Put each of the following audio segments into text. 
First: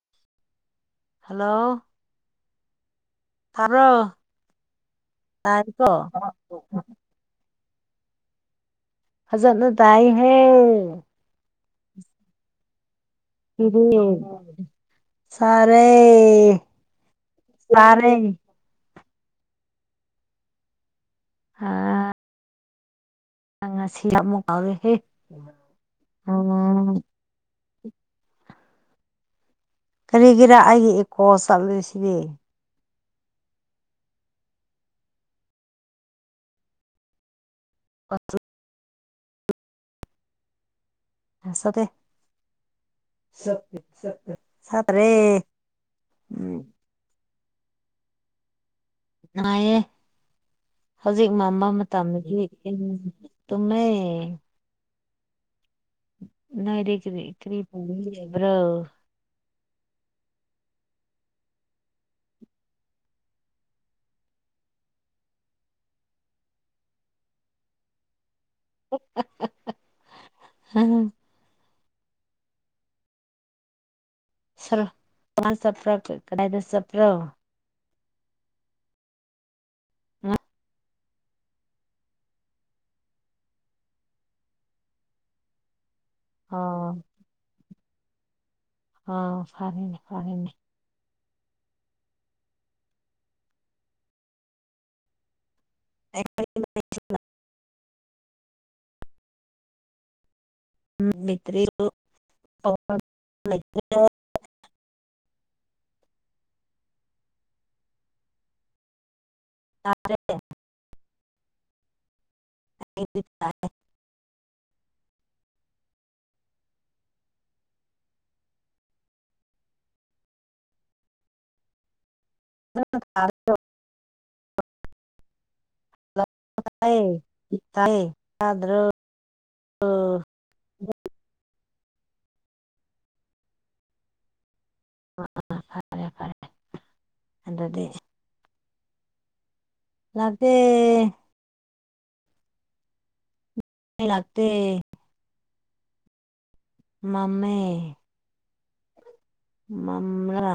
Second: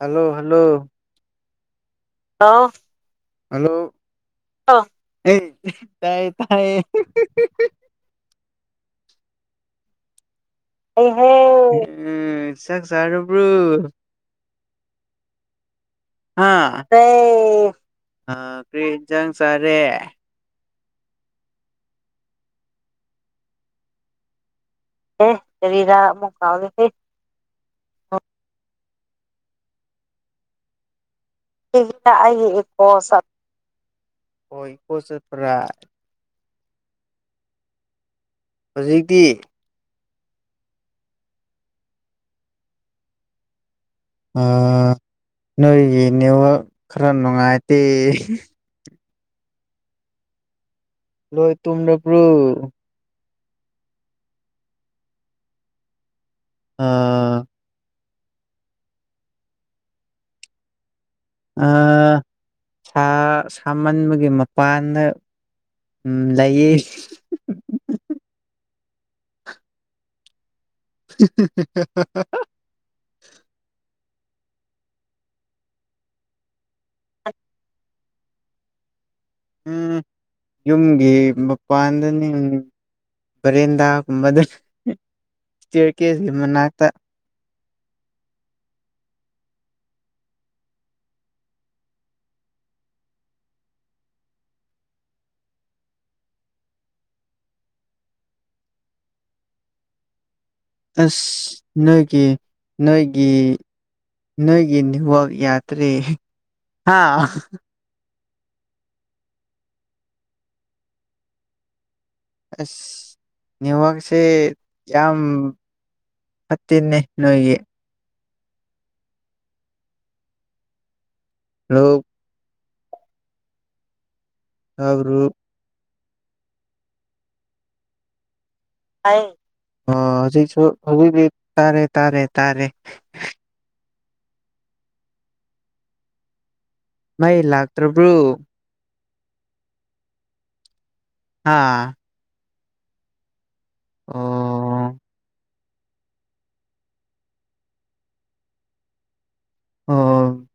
Hello hello hello hello hello ꯑ° ꯇꯥꯏꯀꯣ ꯇꯥꯏ ꯇꯥꯏ ꯐꯖꯟꯅꯥ ꯇꯥꯏꯌꯦ ꯍꯦ ꯍ° ꯆꯥꯛ ꯁꯤꯗꯤ ꯆꯥꯔꯕꯔꫭ ꯆꯥꯔꯦ ꯑꯥ ꯔ° ꯆꯥꯔꯦ ꯀꯔꯤ ꯏꯟꯁꯥꯡ ꯆꯥꯔꯦ ꯍꯥ ꯑꯥ ꯉꯁꯤ ꯑꯃꯨꯛ ꯀꯥꯎꯔꯦꯍꯦ ꯑꯦ ꯀꯔꯤꯔ ꯑꯥꯃꯨꯛ ꯀꯥꯎꯔ°ꯗꯤ ꯎꯝ ꯀꯔꯤꯒꯤꯔꯥ ꯑꯩꯒꯤ ꯏꯀꯣꯁ ꯀꯔꯤꯒꯤꯔꯥ ꯑꯩꯒꯤ ꯏꯀꯣ ꯆꯠ ꯑꯣ ꯏꯀꯣ ꯆꯠꯄꯔꯥ [unintelligible] ꯍꯧ ꯖꯤꯛꯇꯤ ꯆꯠꯇꯦ ꯆꯠ ꯑꯥꯝ ꯅꯣꯏꯒꯤ ꯎꯝ ꯅꯦꯋꯥꯛ ꯈꯔ ꯅꯨꯡꯉꯥꯏꯇꯦ ꯅꯨꯡꯉꯥꯏꯌꯦ ꯍꯧꯖꯤꯛ ꯂꯣꯏ ꯃꯝꯕꯥ ꯇꯨꯝꯔꯕ꯭ꯔꯣ ꯃꯇꯝꯗꯗꯤ ꯈꯤꯇꯡ ꯇꯨꯝꯃꯦ ꯑ ꯅꯥꯏꯗꯩ ꯀꯔꯤ ꯀꯔꯤ ꯄꯨꯅꯤꯉꯥꯏ ꯂꯩꯕ꯭ꯔꯣ ꯑꯥ ꯑꯥ ꯁꯥꯃꯟꯕꯒꯤ ꯃꯄꯥꯟꯗꯥ ꯂꯩꯌꯦ [unintelligible] [unintelligible] [unintelligible] ꯆꯠꯄꯔꯥ ꯀꯗꯥꯏꯗ ꯆꯄ꯭ꯔꯣ ꯎꯝ ꯌꯨꯝꯒꯤ ꯃꯄꯥꯟꯗꯅꯤꯅ° ꯕ°ꯔ°ꯟꯗꯥ ꯒꯨꯝꯕꯥꯗ ꯏꯁꯇꯤꯌꯥꯔ ꯀꯦꯁ ꯀꯤ ꯑꯣ ꯃꯅꯥꯛꯇꯥ ꯑꯥ ꯐꯔꯦꯅꯦ ꯐꯔꯦꯅꯦ [unintelligible] ꯑꯥꯁ ꯅꯣꯏꯒꯤ ꯅꯣꯏꯒꯤ ꯅꯣꯏꯒꯤ ꯅ°ꯠꯋꯥꯛ ꯌꯥꯗꯔꯦ ꯇꯥꯗꯔꯦ ꯑꯥꯁ ꯅꯦꯋꯥꯛꯁꯤ ꯌꯥꯝꯝ ꯐꯠꯇ°ꯅꯦ ꯅꯣꯏꯒꯤ ꯔꫭ [unintelligible] ꯇꯥꯕꯔꫭ ꯇꯌꯦ ꯇꯌꯦ ꯇꯥꯗꯔꫭ ꯇꯥꯌꯦ ꯑꫭ ꯍꯧꯖꯤꯛꯁꯨ ꯍꯧꯖꯤꯛꯇꯤ ꯇꯥꯔꯦ ꯇꯥꯔꯦ ꯇꯥꯔꯦ꯫ ꯑꯥ ꯑꯥ ꯐꯔꯦ ꯐꯔꯦ ꯃꯩ ꯑꯗꯨꯗꯤ ꯂꯥꯛꯇ꯭ꯔꯕ꯭ꯔꫭ ꯂꯥꯛꯇꯦ ꯍꯥ ꯃꯩ ꯂꯥꯛꯇꯦ ꯑꯣ ꯃꯥꯝꯃꯦ ꯑꯥ ꯃꯝꯂꯒ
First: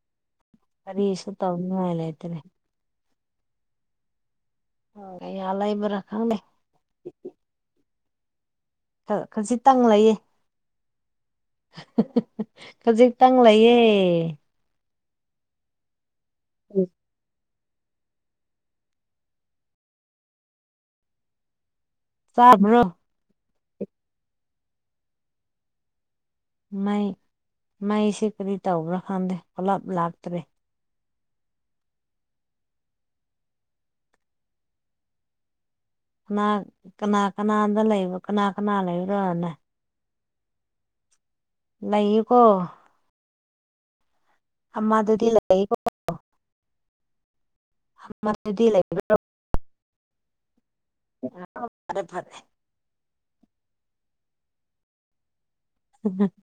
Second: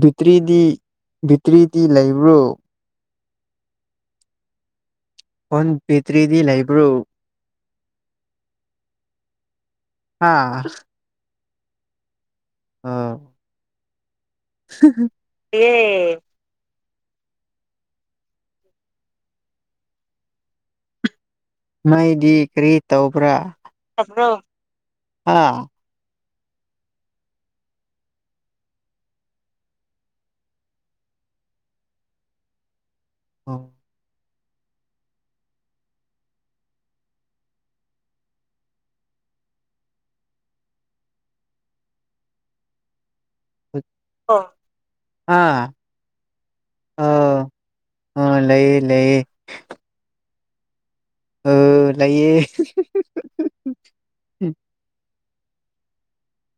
ꯕꯤꯛꯇ꯭ꯔꯤꯗꯤ ꯀꯔꯤꯁꯨ ꯕꯤꯛꯇ꯭ꯔꯤꯗꯤ ꯇꯧꯅꯤꯡꯉꯥꯏ ꯂꯩꯕ꯭ꯔꯣ ꯂꯩꯇ꯭ꯔꯦ ꯑꯥꯎ ꯂꯩꯌꯦ ꯐꯣꯟ ꯕꯦꯇ꯭ꯔꯤꯗꯤ ꯂꯩꯕ꯭ꯔꯣ ꯇ ꯈꯥꯖꯤꯛ ꯇꯪ ꯂꯩꯌꯦ ꯑꯥ ꯈꯖꯤꯛꯇꯪ ꯂꯩꯌꯦ꯫ ꯑꯦ [unintelligible] ꯃꯩꯗꯤ ꯀꯔꯤ ꯆꯥꯕ꯭ꯔꯣ ꯇꯧꯕ꯭ꯔꯥ ꯇꯥꯕ꯭ꯔꫭ ꯑꯥ ꯃꯩ ꯃꯩꯁꯦ ꯀꯔꯤ ꯇꯧꯕ꯭ꯔꯥ ꯈꯪꯗꯦ ꯄꯨꯂꯞ ꯂꯥꯛꯇ꯭ꯔꯦ ꯑꯣ ꯀꯅꯥ ꯀꯅꯥ ꯀꯅꯥꯗ ꯂꯩꯕ ꯀꯅꯥ ꯀꯅꯥ ꯂꯩꯕ꯭ꯔꯣꯅ ꯂꯩꯌꯦꯀꯣ [unintelligible] ꯑꫭ ꯑꯃꯥꯗꯨꯗꯤ ꯂꯩꯀꫭ ꯑꯥꯎ ꯑꯃꯗꯨꯗꯤ ꯂꯩꯕꯔꫭ ꯑ ꯐꯔꯦ ꯐꯔꯦ ꯂꯩꯌꯦ [unintelligible]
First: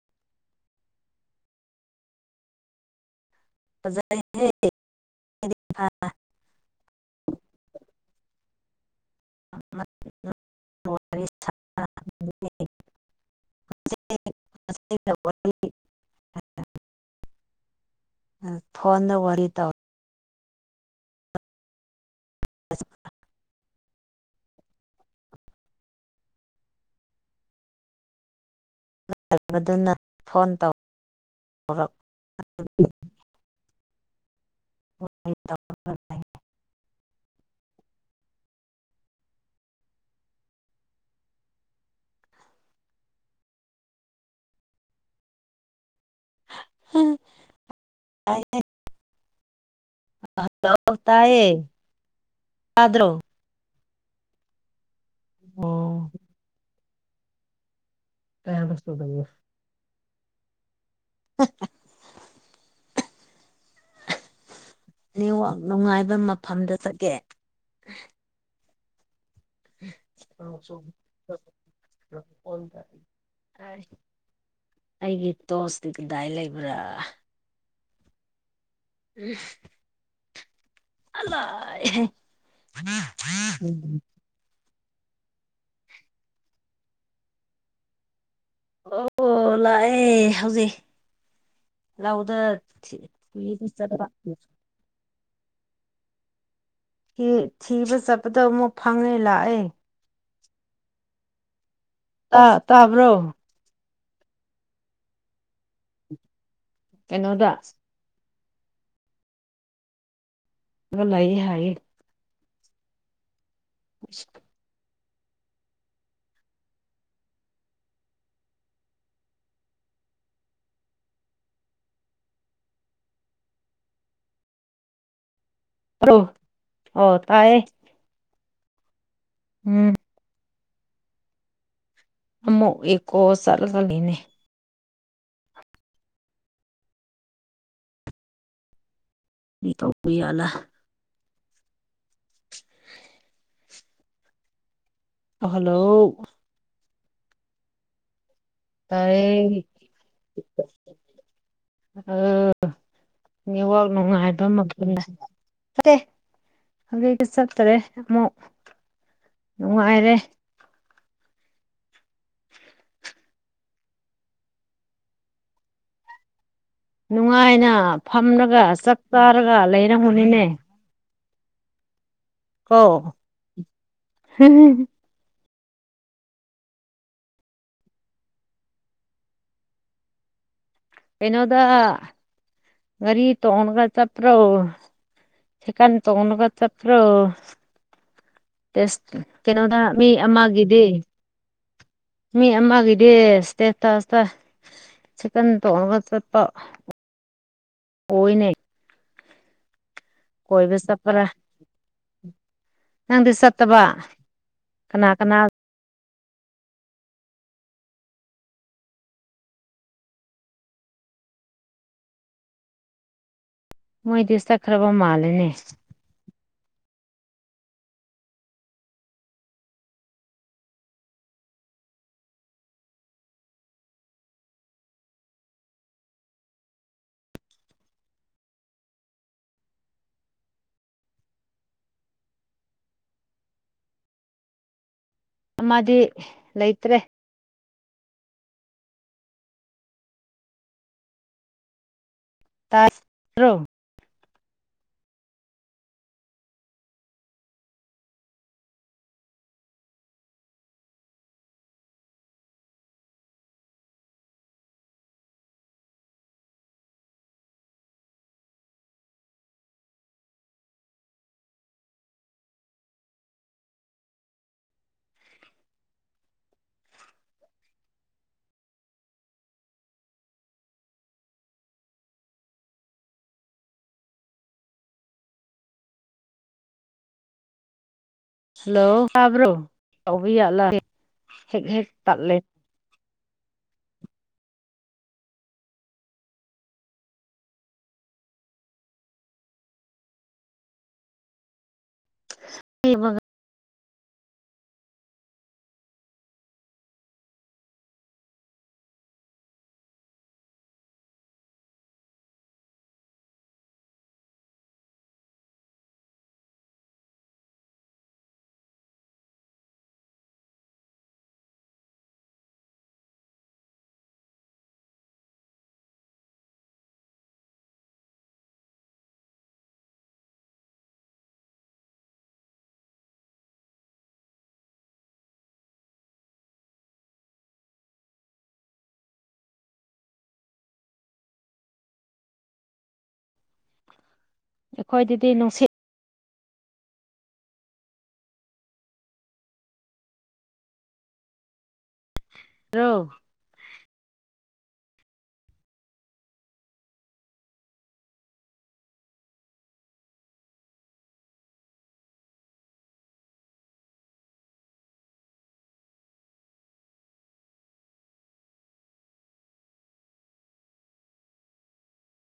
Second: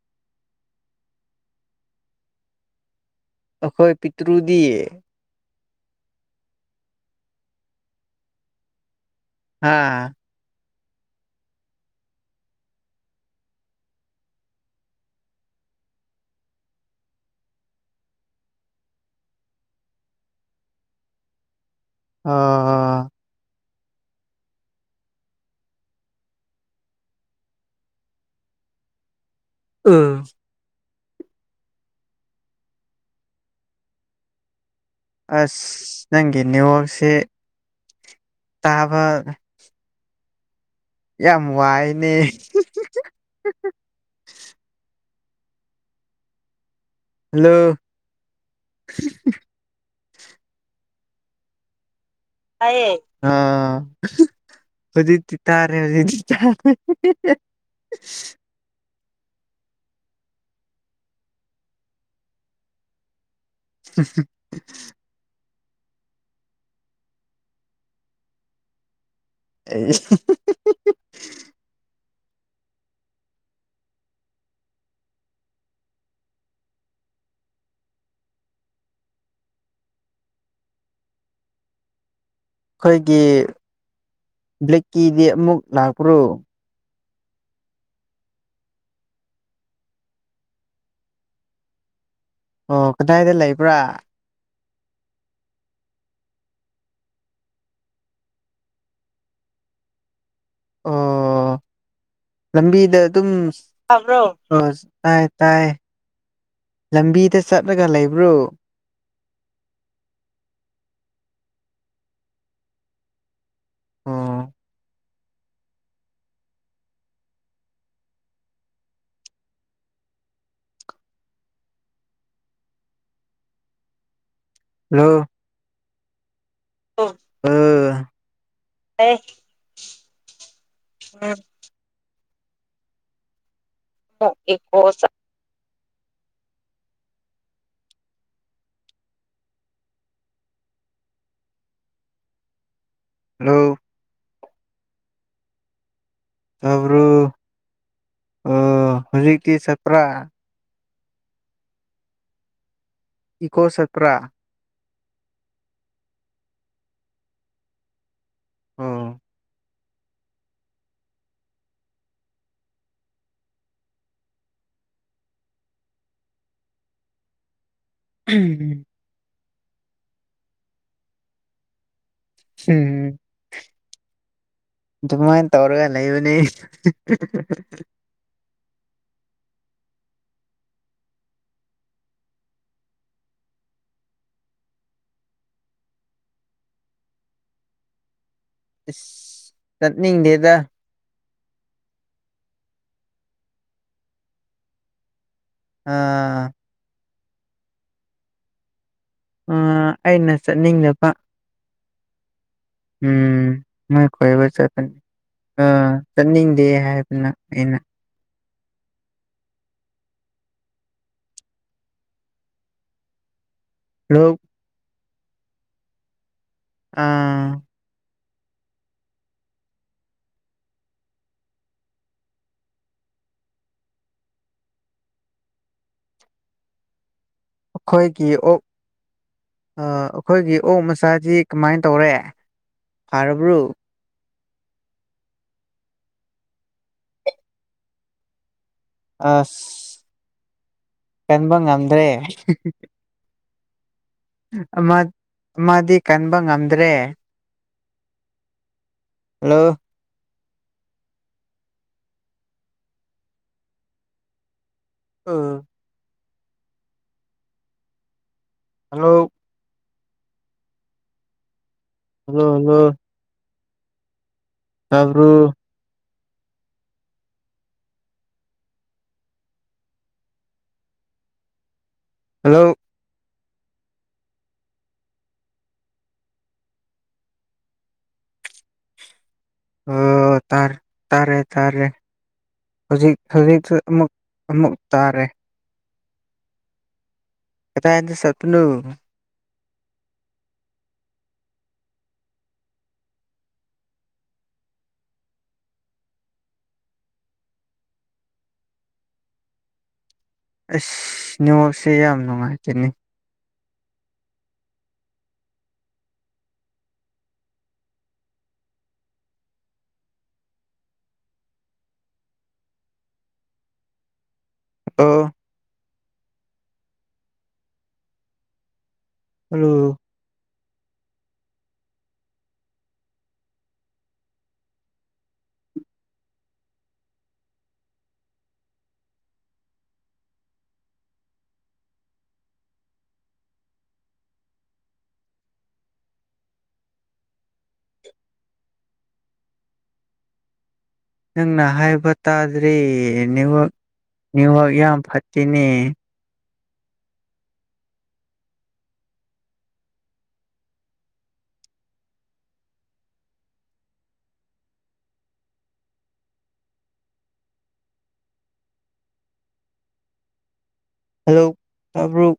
ꯑꯩꯈꯣꯏ ꯐꯖꯩꯍꯦ ꯄꯤꯛꯇꯨꯔꯨꯗꯤ ꯍꯥꯥ [unintelligible] [unintelligible] ꯑꯥ ꯐꯣꯟꯗ ꯋꯥꯔꯤ ꯇꯧ ꯑꯣ [unintelligible] [unintelligible] ꯑꯗꯨꯅ ꯎ [unintelligible] ꯐꯣꯟ [unintelligible] ꯇꯧꯔꯛ [unintelligible] ꯑꯁ ꯅꯪꯒꯤ ꯅꯦꯠ ꯋꯥꯛꯁꯦ ꯇꯥꯕ ꯌꯥꯝ ꯋꯥꯏꯅꯦ ꯍꯥꯜꯂꫭ ꯍꯜꯂꯣ ꯇꯥꯏꯌꯦ ꯇꯥꯏꯌꯦ ꯇꯥꯗ꯭ꯔꯣ ꯑꯥ ꯍꯧꯖꯤꯛꯗꯤ ꯇꯥꯔꯦ ꯍꯧꯖꯤꯛꯗꯤ ꯇꯥꯔꯦ [unintelligible] ꯑꯍꯥ [unintelligible] ꯍꯝ ꯍꯝ [unintelligible] ꯅꯦꯠ ꯋꯥꯛ ꯅꯨꯡꯉꯥꯏꯕ ꯃꯐꯝꯗ ꯆꯠꯀꯦ [unintelligible] [unintelligible] ꯑꯩꯒꯤ ꯇꯣꯁꯇꯤ ꯀꯗꯥꯏ ꯂꯩꯕ꯭ꯔꯥ [unintelligible] ꯑꯩꯈꯣꯏꯒꯤ ꯕ꯭ꯂꯦꯛꯀꯤꯗꯤ ꯑꯃꯨꯛ ꯂꯥꯛꯄ꯭ꯔꯣ ꯑꯣ ꯂꯥꯛꯑꯦ ꯍꯧꯖꯤꯛ ꯂꯧꯗ ꯑꯣ ꯀꯗꯥꯏꯗ ꯂꯩꯕ꯭ꯔꯥ ꯎꯝ ꯊꯤꯕ ꯆꯠꯄꯗ ꯑꯃꯨꯛ ꯐꯪꯉꯦ ꯂꯥꯛꯑꯦ ꯑꯣ ꯇꯥ ꯂꯝꯕꯤꯗ ꯇꯥꯕ꯭ꯔꯣ ꯑꯗꯨꯝ ꯕ꯭ꯔꯣꯣ ꯇꯥꯏ ꯇꯥꯏ ꯂꯝꯕꯤꯗ ꯀꯩꯅꯣꯗ ꯆꯠꯂꯒ ꯂꯩꯕ꯭ꯔꯣ ꯂꯩꯌꯦ ꯍꯥꯏꯌꯦ [inaudible] [inaudible] ꯍꯜꯂꯣ ꯇꯥꯕ꯭ꯔꯣ ꯑꯣ ꯇꯥꯌꯦ ꯇꯥꯌꯦ ꯎꯝ ꯎꯝ ꯑꯃꯨꯛ ꯏꯀꫭ ꯆꯠꯂꯒ ꯂꯩꯅꯦ ꯏꯀꫭ ꯆꯠꯂ ꯇꯧꯕ ꯌꯥꯜꯂ ꯍꯜꯂꯣ ꯍꯜꯂꯣ ꯇꯕ꯭ꯔꫭ ꯍꯧꯖꯤꯛꯇꯤ ꯆꯞꯄ꯭ꯔꯥ ꯑ ꯏꯀꯣ ꯅꯦꯠꯋꯥꯛ ꯆꯠꯄ꯭ꯔꯥ ꯅꯨꯡꯉꯥꯏꯕ ꯑꯃ ꯍꯧꯒ ꯆꯠꯇ꯭ꯔꯦ ꯑꯃꯨꯛ ꯑꯣ ꯅꯨꯡꯉꯥꯏꯔꯦ [inaudible] ꯅꯨꯡꯉꯥꯏꯅ ꯐꯝꯂꯒ ꯎꯝ ꯆꯥꯛ ꯆꯥꯔꯒ ꯂꯩꯔꯝꯒꯅꯤꯅꯦ ꯀꯣ ꯍꯝ ꯑꯗꯨꯃꯥꯏꯅ ꯇꯧꯔꯒ ꯂꯩꯕꯅꯤ ꯀꯩꯅꯣꯗ ꯒꯔꯤ ꯇꯣꯡꯉꯒ ꯆꯄ꯭ꯔꯣ ꯆꯀꯅ ꯇꫭꯡꯉꯒ ꯆꯠꯄ꯭ꯔꯣ ꯏꯁ ꯑꯁ ꯀꯩꯅꯣꯗ ꯃꯤ ꯆꯠꯅꯤꯡꯗꯦꯗ ꯑꯃꯒꯤꯗꯤ ꯃꯤ ꯑꯃꯒꯤꯗꯤ ꯏꯁꯇꯦꯇꯁꯇ ꯆꯤꯀꯟ ꯇꯣꯡꯉꯒ ꯆꯠꯄ ꯑꯥ ꯑꯣꯏꯅ ꯑ ꯑꯩꯅ ꯀꯣꯏꯕ ꯆꯠꯅꯤꯡꯗꯕ ꯆꯠꯄ꯭ꯔꯥ ꯅꯪꯗꯤ ꯎꯝ ꯆꯠꯇꯕ ꯃꯣꯏ ꯀꯣꯏꯕ ꯆꯠꯄꯅꯤ ꯀꯅꯥ ꯀꯅꯥ ꯑ ꯆꯠꯅꯤꯡꯗꯦ ꯍꯥꯏꯕꯅ ꯑꯩꯅ ꯂꯣꯛ ꯃꯣꯏꯗꯤ ꯆꯠꯈ꯭ꯔꯕ ꯃꯥꯜꯂꯦꯅꯦ ꯑꯥ ꯑꯩꯈꯣꯏꯒꯤ ꯑꯣꯛ ꯑꯩꯈꯣꯏꯒꯤ ꯑꯣꯛ ꯃꯆꯥꯁꯤ ꯀꯃꯥꯏꯅ ꯇꯧꯔꯦ ꯐꯥꯔꯕ꯭ꯔꯣ ꯑꯃꯗꯤ ꯂꯩꯇ꯭ꯔꯦ ꯑꯁ ꯀꯟꯕ ꯉꯝꯗ꯭ꯔꯦ ꯇꯥꯔꯤꯕ꯭ꯔꯣ ꯑꯃ ꯑꯃꯗꯤ ꯀꯟꯕ ꯉꯝꯗ꯭ꯔꯦ ꯍꯜꯂꫭ ꯑꯣ ꯍꯜꯂꯣ ꯍꯜꯂꫭ ꯍꯜꯂꫭ ꯇꯥꯕ꯭ꯔꫭ ꯍꯜꯂꯣ ꯍꯜꯂꯣ ꯇꯥꯕ꯭ꯔꯣ ꯀꯥꯎꯕ ꯑꯣ ꯌꯥꯠꯂ ꯇꯥꯔꯦ ꯇꯥꯔꯦ ꯍꯦꯛ ꯇꯥꯔꯦ ꯍꯦꯛ ꯇꯠꯂꯦ ꯍꯧꯖꯤꯛ ꯍꯧꯖꯤꯛꯁꯨ ꯑꯃꯨꯛ ꯑꯃꯨꯛ ꯇꯥꯔꯦ ꯀꯗꯥꯏꯗꯥ ꯆꯠꯄꯂꯣ [unintelligible] [inaudible] ꯑꯁ ꯅꯦꯠꯋꯥꯛꯁꯦ ꯌꯥꯝ ꯅꯨꯡꯉꯥꯏꯇꯦꯅꯦ ꯑꯣ ꯍꯜꯂꯣ ꯑꯩꯈꯣꯏꯗꯗꯤ ꯅꯨꯡꯁꯤꯠ ꯅꯪꯅ ꯍꯥꯏꯕ ꯇꯥꯗ꯭ꯦ ꯅꯦꯠꯋꯥꯛ ꯅꯦꯠꯋꯥꯛ ꯌꯥꯝ ꯐꯠꯇꯦꯅꯦ ꯍꯜꯂꯣ ꯇꯕ꯭ꯔꯣ